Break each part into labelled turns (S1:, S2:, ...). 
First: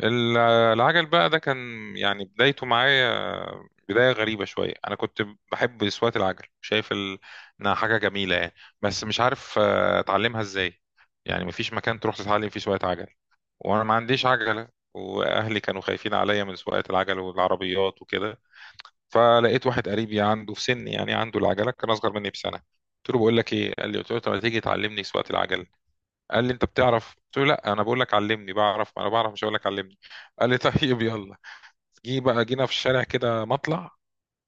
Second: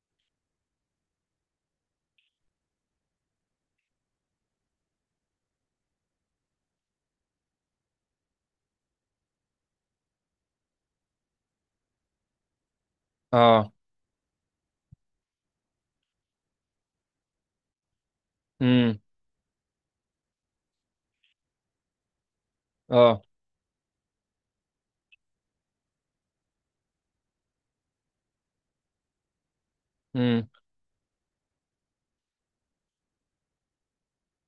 S1: ال- العجل بقى ده كان يعني بدايته معايا، بداية غريبة شوية. أنا كنت بحب سواقة العجل، شايف إنها حاجة جميلة يعني، بس مش عارف أتعلمها إزاي. يعني مفيش مكان تروح تتعلم فيه سواقة عجل،
S2: اه.
S1: وأنا ما عنديش عجلة، وأهلي كانوا خايفين عليا من سواقة العجل والعربيات وكده.
S2: امم.
S1: فلقيت واحد قريبي عنده في سني، يعني عنده العجلة، كان أصغر مني بسنة. قلت له
S2: اه.
S1: بقول لك إيه، قال لي، قلت له طب ما تيجي تعلمني سواقة العجل. قال لي انت بتعرف، قلت له لا انا بقول لك علمني، بعرف ما انا بعرف، مش هقول لك علمني.
S2: امم.
S1: قال لي طيب يلا. جه بقى، جينا في الشارع كده مطلع،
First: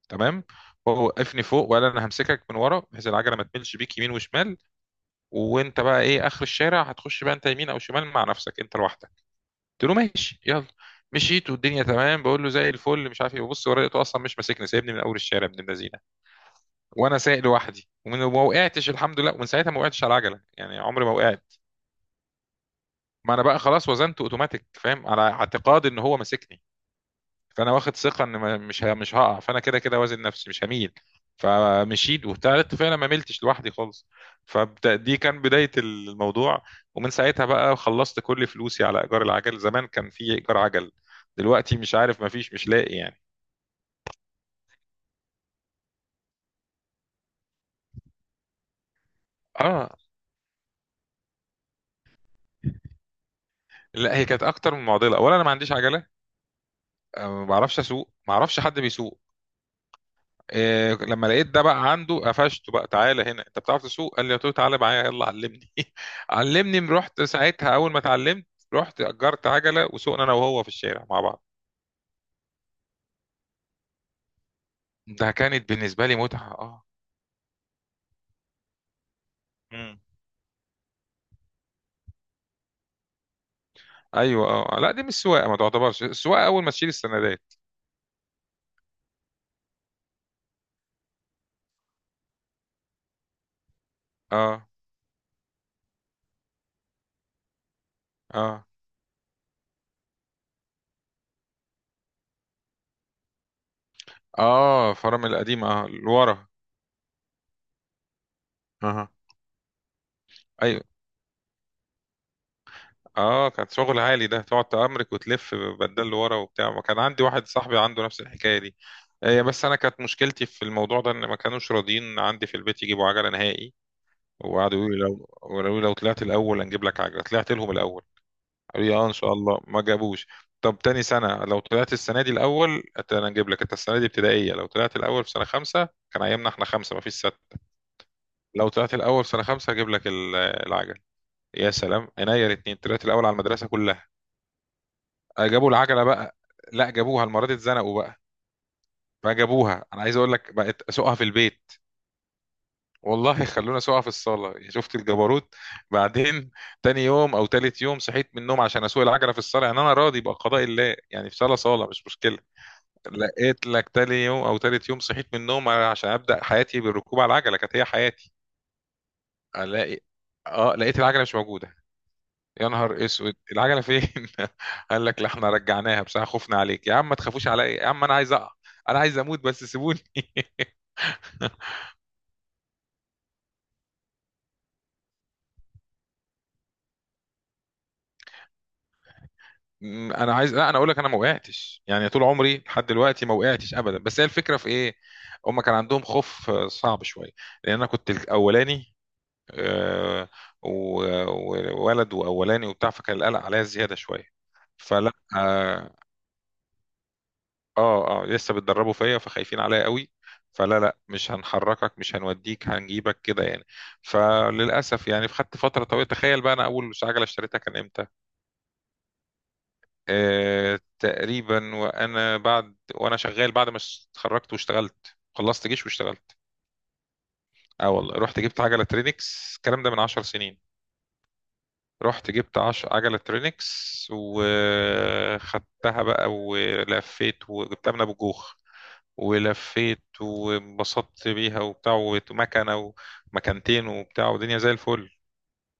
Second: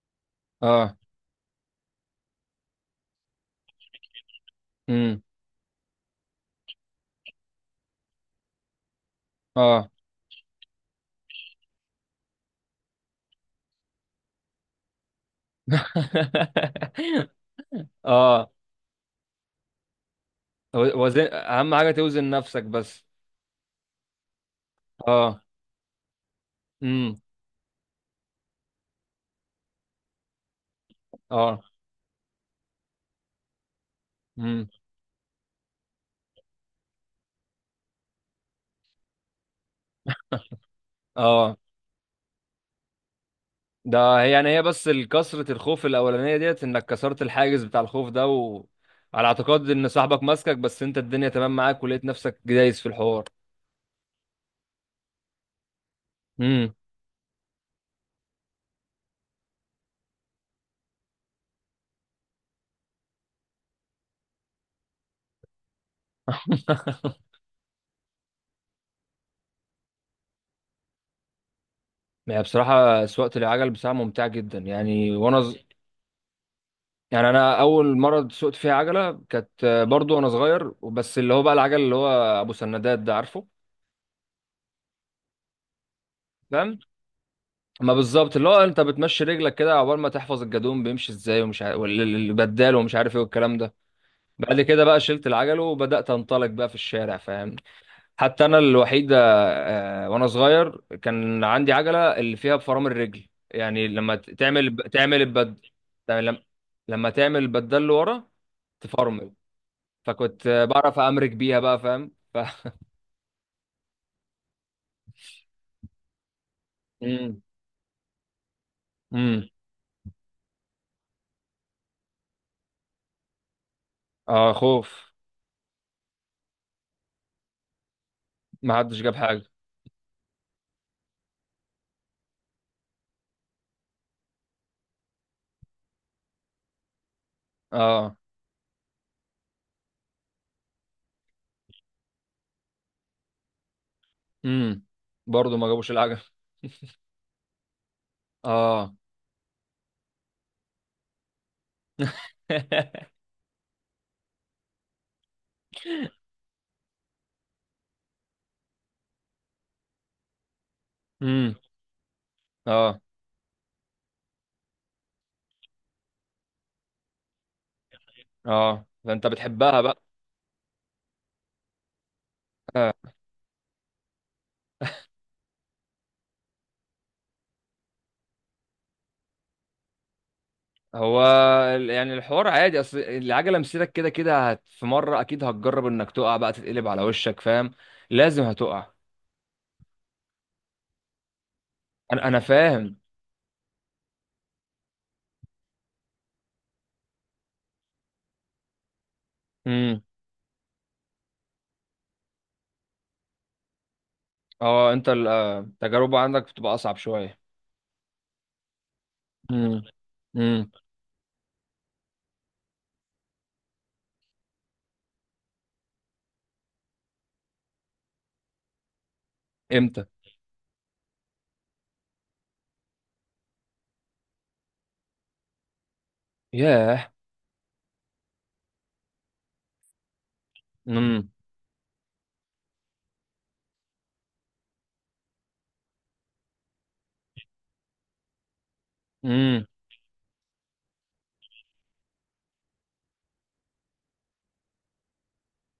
S1: تمام.
S2: اه.
S1: هو وقفني فوق وقال انا همسكك من ورا بحيث العجله ما تملش بيك يمين وشمال،
S2: امم.
S1: وانت بقى ايه اخر الشارع هتخش بقى انت يمين او شمال مع نفسك انت لوحدك. قلت
S2: اه.
S1: له ماشي يلا. مشيت والدنيا تمام، بقول له زي الفل مش عارف ايه، ببص ورايا لقيته اصلا مش ماسكني، سايبني من اول الشارع ابن اللذينه. وانا سايق لوحدي ومن ما
S2: اه.
S1: وقعتش الحمد لله، ومن ساعتها ما وقعتش على العجله يعني، عمري ما
S2: وزن
S1: وقعت.
S2: اهم حاجه توزن نفسك بس.
S1: ما انا بقى خلاص وزنته اوتوماتيك فاهم، على
S2: اه.
S1: اعتقاد ان هو ماسكني،
S2: امم.
S1: فانا واخد ثقه ان مش هقع، فانا كده كده وازن نفسي مش هميل.
S2: اه.
S1: فمشيت وابتديت فعلا ما ملتش لوحدي خالص.
S2: امم.
S1: فدي كان بدايه الموضوع. ومن ساعتها بقى خلصت كل فلوسي على ايجار العجل، زمان كان في ايجار عجل،
S2: اه.
S1: دلوقتي مش عارف، ما فيش، مش لاقي يعني.
S2: ده هي يعني هي بس كسرة الخوف الاولانيه ديت، انك كسرت الحاجز بتاع الخوف ده وعلى اعتقاد ان
S1: اه.
S2: صاحبك ماسكك، بس انت الدنيا تمام معاك ولقيت نفسك دايس في الحوار.
S1: لا هي كانت اكتر من معضله، اولا انا ما عنديش عجله،
S2: امم.
S1: ما بعرفش اسوق، ما اعرفش حد بيسوق. إيه، لما لقيت ده بقى عنده قفشته بقى، تعالى هنا انت بتعرف تسوق، قال لي، قلت له تعالى معايا يلا علمني. علمني، رحت ساعتها اول ما اتعلمت رحت اجرت عجله، وسوقنا انا وهو في الشارع مع بعض.
S2: هي بصراحه سواقه العجل بصراحه ممتعه جدا، يعني
S1: ده
S2: وانا
S1: كانت بالنسبه لي متعه، اه.
S2: يعني انا اول مره سوقت فيها عجله كانت
S1: مم.
S2: برضو وانا صغير، وبس اللي هو بقى العجل اللي هو ابو سندات ده، عارفه؟
S1: ايوه اه، لا دي مش سواقه، ما تعتبرش السواقه اول ما
S2: فاهم.
S1: تشيل السندات.
S2: ما بالظبط اللي هو انت بتمشي رجلك كده عقبال ما تحفظ الجدون بيمشي ازاي ومش عارف، والبدال ومش عارف ايه والكلام ده. بعد
S1: اه
S2: كده بقى شلت العجل وبدات انطلق بقى في الشارع، فاهم؟ حتى انا
S1: اه
S2: الوحيد وانا صغير كان عندي عجله اللي فيها بفرامل الرجل، يعني لما ت- تعمل
S1: اه،
S2: تعمل
S1: فرامل
S2: البد،
S1: القديمه اه،
S2: لما
S1: لورا.
S2: لما تعمل البدال لورا
S1: اه
S2: تفرمل. فكنت
S1: ايوه
S2: بعرف امرك بيها بقى، فاهم؟ ف.
S1: اه، كان شغل عالي ده، تقعد تأمرك وتلف بدل لورا وبتاع، ما كان عندي
S2: امم.
S1: واحد صاحبي عنده نفس الحكاية دي. هي
S2: امم.
S1: بس انا كانت مشكلتي في الموضوع ده ان ما كانوش راضيين عندي في البيت يجيبوا عجلة نهائي.
S2: اه.
S1: وقعدوا يقولوا لي
S2: خوف.
S1: لو، قالوا لي لو طلعت الاول هنجيب لك عجلة. طلعت لهم الاول،
S2: ما
S1: قالوا لي
S2: حدش
S1: اه ان
S2: جاب
S1: شاء
S2: حاجه.
S1: الله، ما جابوش. طب تاني سنة، لو طلعت السنة دي الاول انا هنجيب لك. انت السنة دي ابتدائية، لو طلعت الاول في سنة خمسة، كان ايامنا احنا خمسة ما فيش ستة،
S2: اه.
S1: لو طلعت الاول في سنة خمسة هجيب لك العجل. يا سلام، عينيا الاتنين، طلعت الاول على المدرسة كلها.
S2: امم. برضه ما
S1: جابوا
S2: جابوش
S1: العجله
S2: العجل.
S1: بقى. لا جابوها، المره دي اتزنقوا بقى،
S2: اه.
S1: فجابوها. انا عايز اقول لك بقت اسوقها في البيت، والله خلونا اسوقها في الصاله، يا شفت الجبروت. بعدين تاني يوم او تالت يوم صحيت من النوم عشان اسوق العجله في الصاله، يعني انا راضي بقضاء الله يعني، في
S2: امم.
S1: صاله، صاله مش مشكله.
S2: اه.
S1: لقيت لك تاني يوم او تالت يوم صحيت من النوم عشان ابدا حياتي بالركوب على العجله، كانت هي حياتي.
S2: اه فانت بتحبها
S1: الاقي،
S2: بقى.
S1: اه، لقيت العجله مش موجوده. يا
S2: آه.
S1: نهار اسود، العجله فين؟ قال لك لا احنا رجعناها بصراحه خفنا عليك. يا عم ما تخافوش عليا يا عم، انا عايز اقع، انا عايز اموت بس سيبوني.
S2: هو يعني الحوار عادي، اصل العجله مسيرك كده كده هت، في مره اكيد هتجرب انك تقع بقى تتقلب على وشك، فاهم؟ لازم هتقع.
S1: م- انا عايز لا انا اقول لك انا ما وقعتش، يعني طول
S2: انا
S1: عمري لحد
S2: فاهم.
S1: دلوقتي ما وقعتش ابدا، بس هي الفكره في ايه، هم كان عندهم خوف، صعب شويه، لان انا كنت الاولاني،
S2: امم.
S1: آه، و- وولد واولاني وبتاع، فكان القلق عليا زياده شويه.
S2: اه انت
S1: فلا
S2: التجربه عندك بتبقى اصعب شويه.
S1: اه اه، لسه بتدربوا فيا، فخايفين
S2: امم.
S1: عليا قوي،
S2: امم.
S1: فلا لا، مش هنحركك، مش هنوديك، هنجيبك كده يعني. فللاسف يعني خدت فتره طويله، تخيل بقى انا اول عجله اشتريتها كان امتى؟
S2: امتى؟
S1: تقريبا وانا بعد وانا شغال، بعد ما اتخرجت واشتغلت، خلصت جيش واشتغلت،
S2: ياه.
S1: اه والله رحت جبت عجله ترينكس. الكلام ده من عشر سنين.
S2: امم.
S1: رحت جبت عجله ترينكس، وخدتها بقى ولفيت، وجبتها من ابو جوخ،
S2: امم.
S1: ولفيت وانبسطت بيها وبتاع، ومكنة ومكانتين وبتاع ودنيا زي الفل.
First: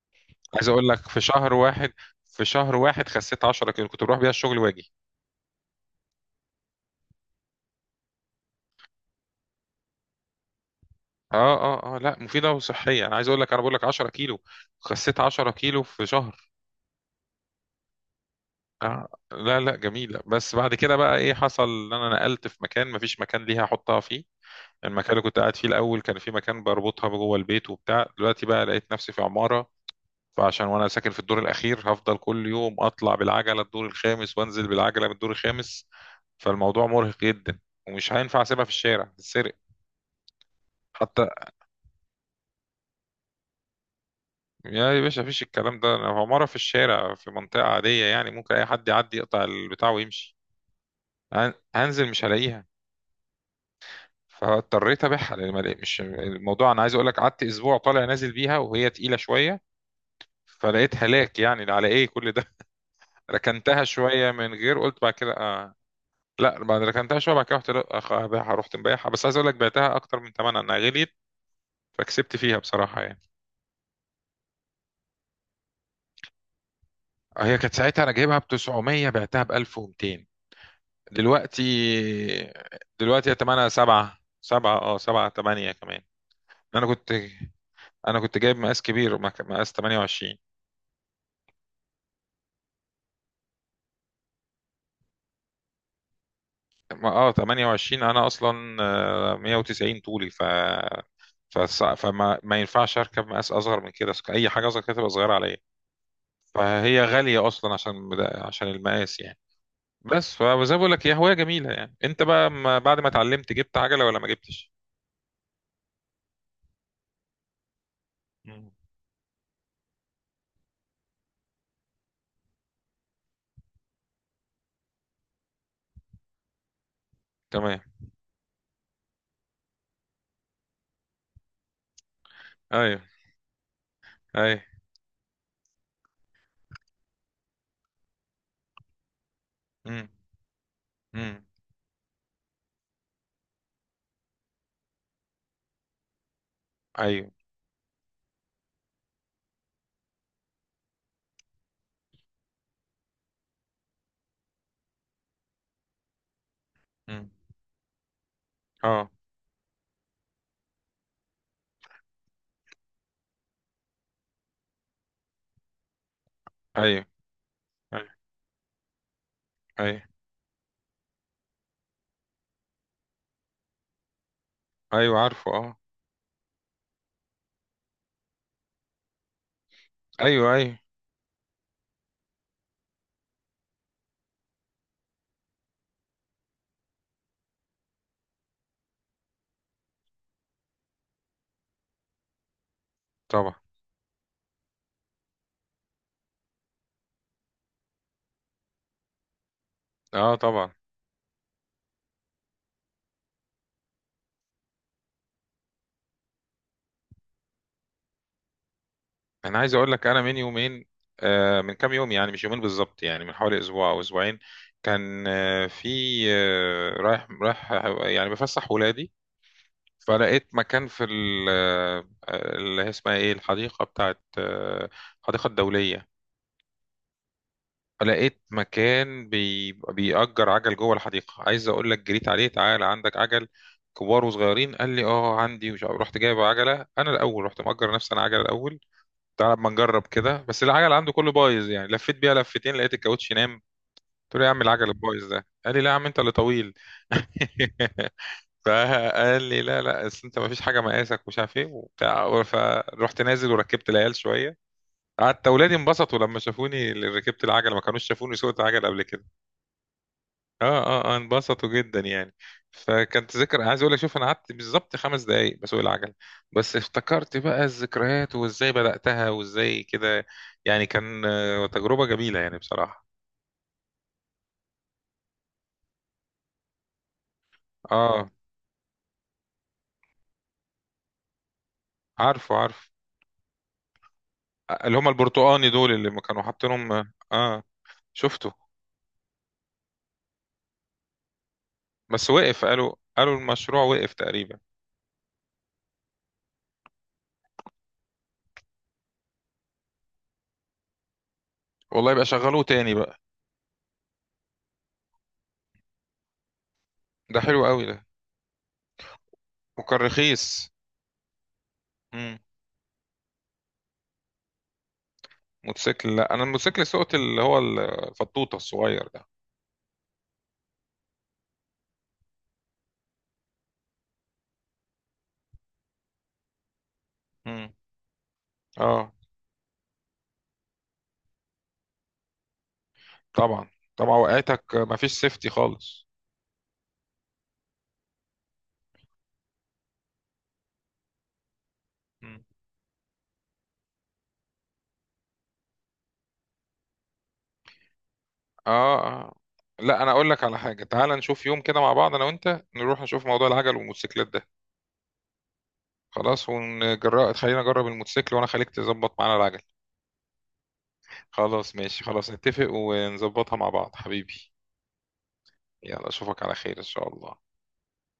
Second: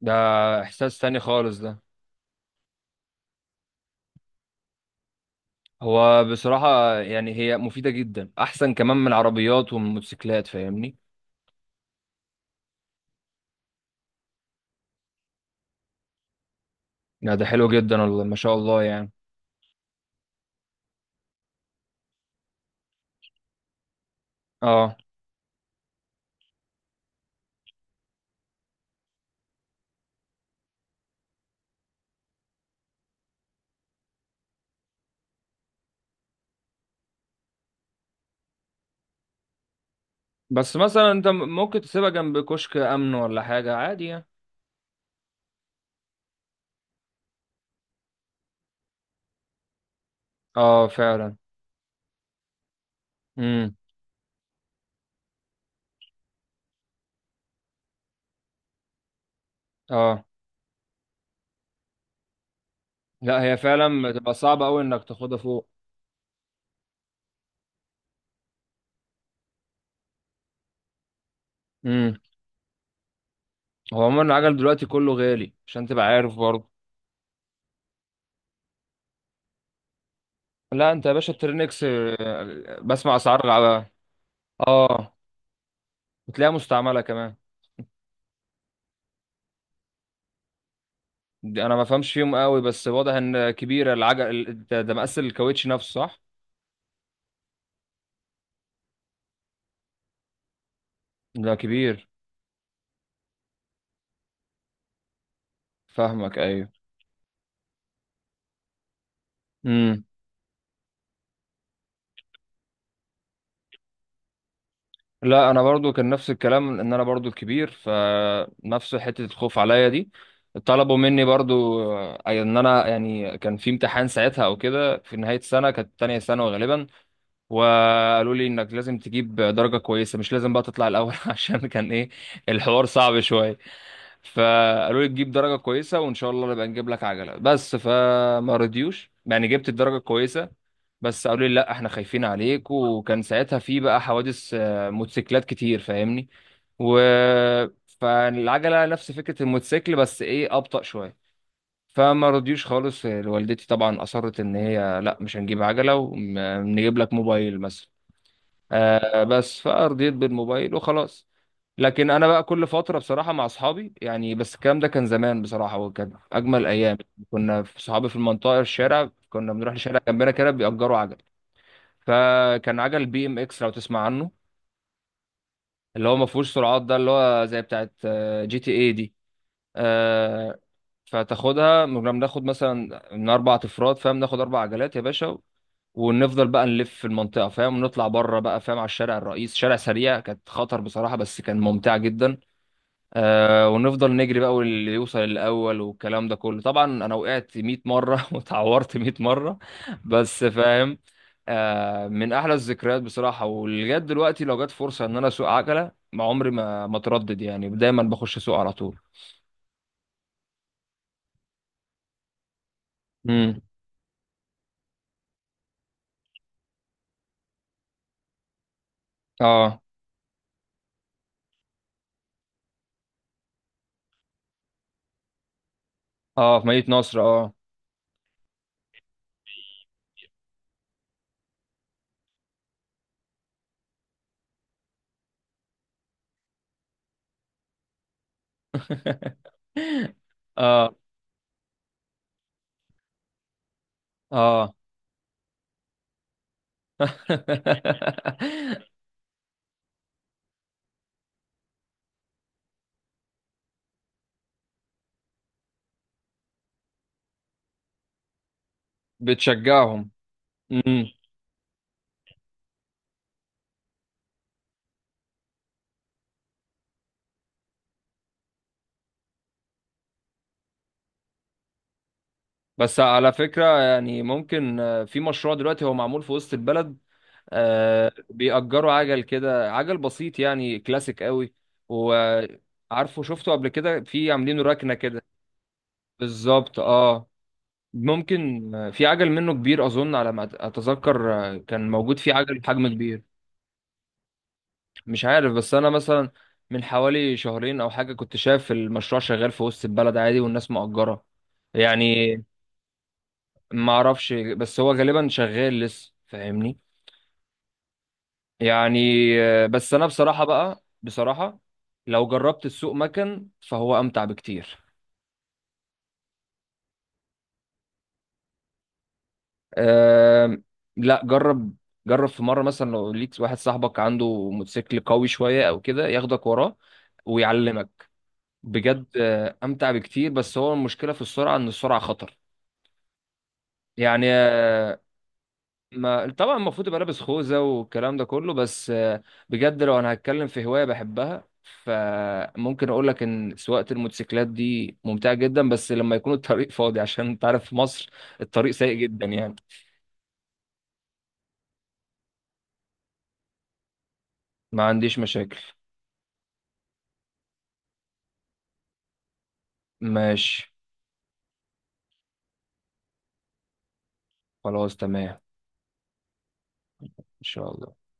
S2: ده
S1: عايز اقول
S2: احساس
S1: لك
S2: تاني
S1: في شهر
S2: خالص ده.
S1: واحد، خسيت 10 كيلو، كنت بروح بيها الشغل واجي.
S2: هو بصراحة يعني هي مفيدة جدا احسن كمان من العربيات والموتوسيكلات، فاهمني؟
S1: اه اه اه، لا مفيدة وصحية، انا عايز اقول لك، انا بقول لك 10 كيلو، خسيت 10 كيلو في شهر.
S2: لا ده حلو جدا والله ما شاء الله يعني.
S1: لا لا جميلة، بس بعد كده بقى ايه حصل، ان انا نقلت في مكان مفيش مكان ليها احطها فيه.
S2: اه
S1: المكان اللي كنت قاعد فيه الاول كان في مكان بربطها جوه البيت وبتاع، دلوقتي بقى لقيت نفسي في عمارة، فعشان وانا ساكن في الدور الاخير هفضل كل يوم اطلع بالعجله الدور الخامس وانزل بالعجله من الدور الخامس، فالموضوع مرهق جدا، ومش هينفع اسيبها في الشارع تتسرق.
S2: بس مثلا
S1: حتى
S2: انت ممكن تسيبها جنب كشك امن ولا حاجة عادي يعني.
S1: يا باشا مفيش الكلام ده، انا مره في الشارع في منطقه عاديه يعني، ممكن اي حد يعدي يقطع البتاع ويمشي،
S2: اه فعلا.
S1: هنزل مش هلاقيها.
S2: امم.
S1: فاضطريت ابيعها لان ما لقيت، مش الموضوع، انا عايز اقول لك قعدت اسبوع طالع نازل بيها وهي تقيله شويه،
S2: اه
S1: فلقيت هلاك يعني على ايه كل ده.
S2: لا هي
S1: ركنتها
S2: فعلا
S1: شويه
S2: بتبقى
S1: من
S2: صعبة
S1: غير،
S2: قوي
S1: قلت
S2: انك
S1: بعد كده
S2: تاخدها فوق.
S1: آه لا بعد ما ركنتها شويه بعد كده رحت ابيعها، رحت مبيعها، بس عايز اقول لك بعتها اكتر من ثمنها، انها غليت،
S2: امم.
S1: فكسبت فيها بصراحه يعني.
S2: هو عموما العجل دلوقتي كله غالي عشان تبقى عارف برضه.
S1: هي كانت ساعتها انا جايبها ب 900 بعتها ب 1200.
S2: لا انت يا باشا
S1: دلوقتي،
S2: الترينكس بسمع
S1: هي
S2: اسعار
S1: ثمنها 7، 7 اه،
S2: اه.
S1: 7، 8 كمان.
S2: وتلاقيها
S1: انا
S2: مستعملة
S1: كنت
S2: كمان.
S1: انا كنت جايب مقاس كبير، مقاس 28،
S2: دي انا ما فهمش فيهم قوي بس واضح ان كبيره، العجل ده مقاس الكاوتش نفسه، صح؟
S1: 28، انا اصلا 190 طولي،
S2: ده
S1: فص-
S2: كبير.
S1: فما ما ينفعش اركب مقاس اصغر من كده، اي حاجه اصغر كده تبقى صغيره عليا.
S2: فاهمك، ايوه.
S1: فهي غالية أصلا عشان المقاس يعني.
S2: امم.
S1: بس فزي ما بقول لك هي هواية جميلة يعني. أنت بقى ما بعد ما اتعلمت جبت عجلة ولا ما جبتش؟
S2: لا انا برضو كان نفس الكلام، ان انا برضو الكبير
S1: مم.
S2: فنفس حته الخوف عليا دي. طلبوا مني برضو ان انا يعني كان في امتحان ساعتها او كده، في نهايه السنه كانت تانية ثانوي غالبا.
S1: تمام.
S2: وقالوا لي انك لازم تجيب درجه كويسه، مش لازم بقى تطلع الاول عشان كان ايه الحوار
S1: أيوه.
S2: صعب شويه.
S1: أيوه.
S2: فقالوا لي تجيب درجة كويسة وإن شاء الله نبقى نجيب لك عجلة، بس فما رضيوش يعني. جبت الدرجة
S1: مم.
S2: كويسة بس
S1: مم.
S2: قالوا لي لا احنا خايفين عليك، وكان ساعتها في بقى حوادث موتوسيكلات كتير فاهمني. و
S1: أيوه.
S2: فالعجلة نفس فكرة الموتوسيكل بس ايه أبطأ شوية. فما رضيوش خالص، والدتي طبعا أصرت إن هي لا مش هنجيب عجلة، ونجيب لك
S1: مم.
S2: موبايل مثلا.
S1: أه.
S2: آه بس فرضيت بالموبايل وخلاص. لكن انا بقى كل فتره بصراحه مع اصحابي يعني، بس الكلام ده كان زمان بصراحه وكان اجمل ايام.
S1: أيوه.
S2: كنا في صحابي
S1: أيوه.
S2: في المنطقه الشارع، كنا بنروح لشارع
S1: أيوه.
S2: جنبنا كده بيأجروا عجل. فكان عجل بي ام اكس لو تسمع عنه،
S1: أيوه عارفه، أه.
S2: اللي هو ما فيهوش سرعات، ده اللي هو زي بتاعت جي تي اي دي
S1: أيوه
S2: آه،
S1: أيوه.
S2: فتاخدها. كنا بناخد مثلا من اربع افراد، فاهم؟ ناخد اربع عجلات يا باشا، ونفضل بقى نلف في المنطقه، فاهم؟ ونطلع بره بقى، فاهم؟ على الشارع الرئيس، شارع سريع، كانت خطر بصراحه بس كان ممتع جدا.
S1: طبعا.
S2: آه ونفضل نجري بقى واللي يوصل الاول والكلام ده كله. طبعا انا وقعت 100 مره وتعورت 100 مره.
S1: أه
S2: بس
S1: طبعا.
S2: فاهم؟ آه من احلى الذكريات بصراحه، ولغايه دلوقتي لو جت فرصه ان انا اسوق عجله ما عمري ما اتردد، يعني دايما بخش اسوق على طول.
S1: أنا عايز أقول لك، أنا من يومين، من كام يوم يعني، مش يومين بالظبط يعني، من حوالي
S2: امم.
S1: أسبوع أو أسبوعين، كان آه، في آه، رايح رايح، يعني بفسح ولادي،
S2: اه.
S1: فلقيت مكان في اللي هي اسمها ايه، الحديقة بتاعت، الحديقة الدولية.
S2: اه في مدينه نصر، اه.
S1: فلقيت مكان بيأجر عجل جوه الحديقة. عايز اقول لك جريت عليه، تعالى عندك عجل كبار وصغيرين؟ قال لي اه عندي، مش عارف. رحت جايب عجلة، انا الاول رحت مأجر نفسي انا عجلة الاول، تعالى اما نجرب كده، بس العجل
S2: اه.
S1: عنده كله بايظ يعني، لفيت بيها لفتين لقيت الكاوتش نام. قلت له يا عم
S2: اه.
S1: العجل البايظ ده، قال لي لا يا عم انت اللي طويل. فقال لي لا لا، اصل انت ما فيش حاجه مقاسك ومش عارف ايه وبتاع. فرحت نازل وركبت العيال شويه، قعدت اولادي انبسطوا لما شافوني، اللي ركبت العجله، ما كانوش شافوني سوقت عجل قبل كده.
S2: بتشجعهم.
S1: اه اه
S2: امم.
S1: اه، انبسطوا جدا يعني. فكانت ذكرى، عايز اقول لك شوف، انا قعدت بالظبط خمس دقائق بسوق العجل، بس افتكرت بقى الذكريات، وازاي بداتها وازاي كده، يعني كان تجربه جميله يعني
S2: بس
S1: بصراحه.
S2: على فكرة يعني ممكن في مشروع دلوقتي هو معمول في وسط البلد. آه
S1: اه
S2: بيأجروا عجل كده، عجل بسيط يعني كلاسيك قوي.
S1: عارفه عارفه،
S2: وعارفه شفته قبل كده، في عاملينه ركنة
S1: اللي هم
S2: كده.
S1: البرتقاني دول اللي ما كانوا
S2: بالظبط
S1: حاطينهم،
S2: اه.
S1: اه. شفته،
S2: ممكن في عجل منه كبير اظن، على ما اتذكر كان موجود
S1: بس
S2: في عجل
S1: وقف،
S2: بحجم كبير.
S1: قالوا المشروع وقف تقريبا.
S2: مش عارف، بس انا مثلا من حوالي شهرين او حاجة كنت شايف المشروع شغال في وسط البلد عادي، والناس مأجرة
S1: والله يبقى
S2: يعني.
S1: شغلوه تاني بقى.
S2: ما اعرفش بس هو غالبا شغال لسه، فاهمني؟
S1: ده حلو قوي ده.
S2: يعني بس
S1: وكان
S2: انا بصراحه
S1: رخيص.
S2: بقى بصراحه لو
S1: امم.
S2: جربت السوق مكن فهو امتع بكتير.
S1: موتوسيكل، لا انا الموتوسيكل سوقت اللي هو الفطوطه الصغير ده.
S2: أم. لا جرب، جرب في مره مثلا لو ليك واحد صاحبك عنده موتوسيكل قوي شويه او كده ياخدك وراه
S1: امم.
S2: ويعلمك. بجد
S1: اه
S2: امتع بكتير، بس هو المشكله في السرعه ان السرعه خطر
S1: طبعا. طبعا،
S2: يعني
S1: وقعتك مفيش سيفتي خالص.
S2: ما طبعا. المفروض يبقى لابس خوذة والكلام ده كله، بس بجد لو انا هتكلم في هواية بحبها
S1: مم.
S2: فممكن اقول لك ان سواقة الموتوسيكلات دي ممتعة جدا، بس لما يكون الطريق فاضي عشان انت عارف في مصر الطريق سيء
S1: اه
S2: جدا
S1: اه،
S2: يعني.
S1: لا انا اقول لك على حاجه، تعال نشوف يوم كده مع بعض انا وانت، نروح نشوف موضوع العجل والموتوسيكلات ده.
S2: ما عنديش مشاكل.
S1: خلاص ونجرب، خلينا نجرب الموتوسيكل وانا خليك تظبط معانا العجل.
S2: ماشي
S1: خلاص ماشي، خلاص نتفق ونظبطها مع بعض حبيبي.
S2: خلاص تمام.
S1: يلا اشوفك على خير ان شاء
S2: ان
S1: الله.
S2: شاء الله.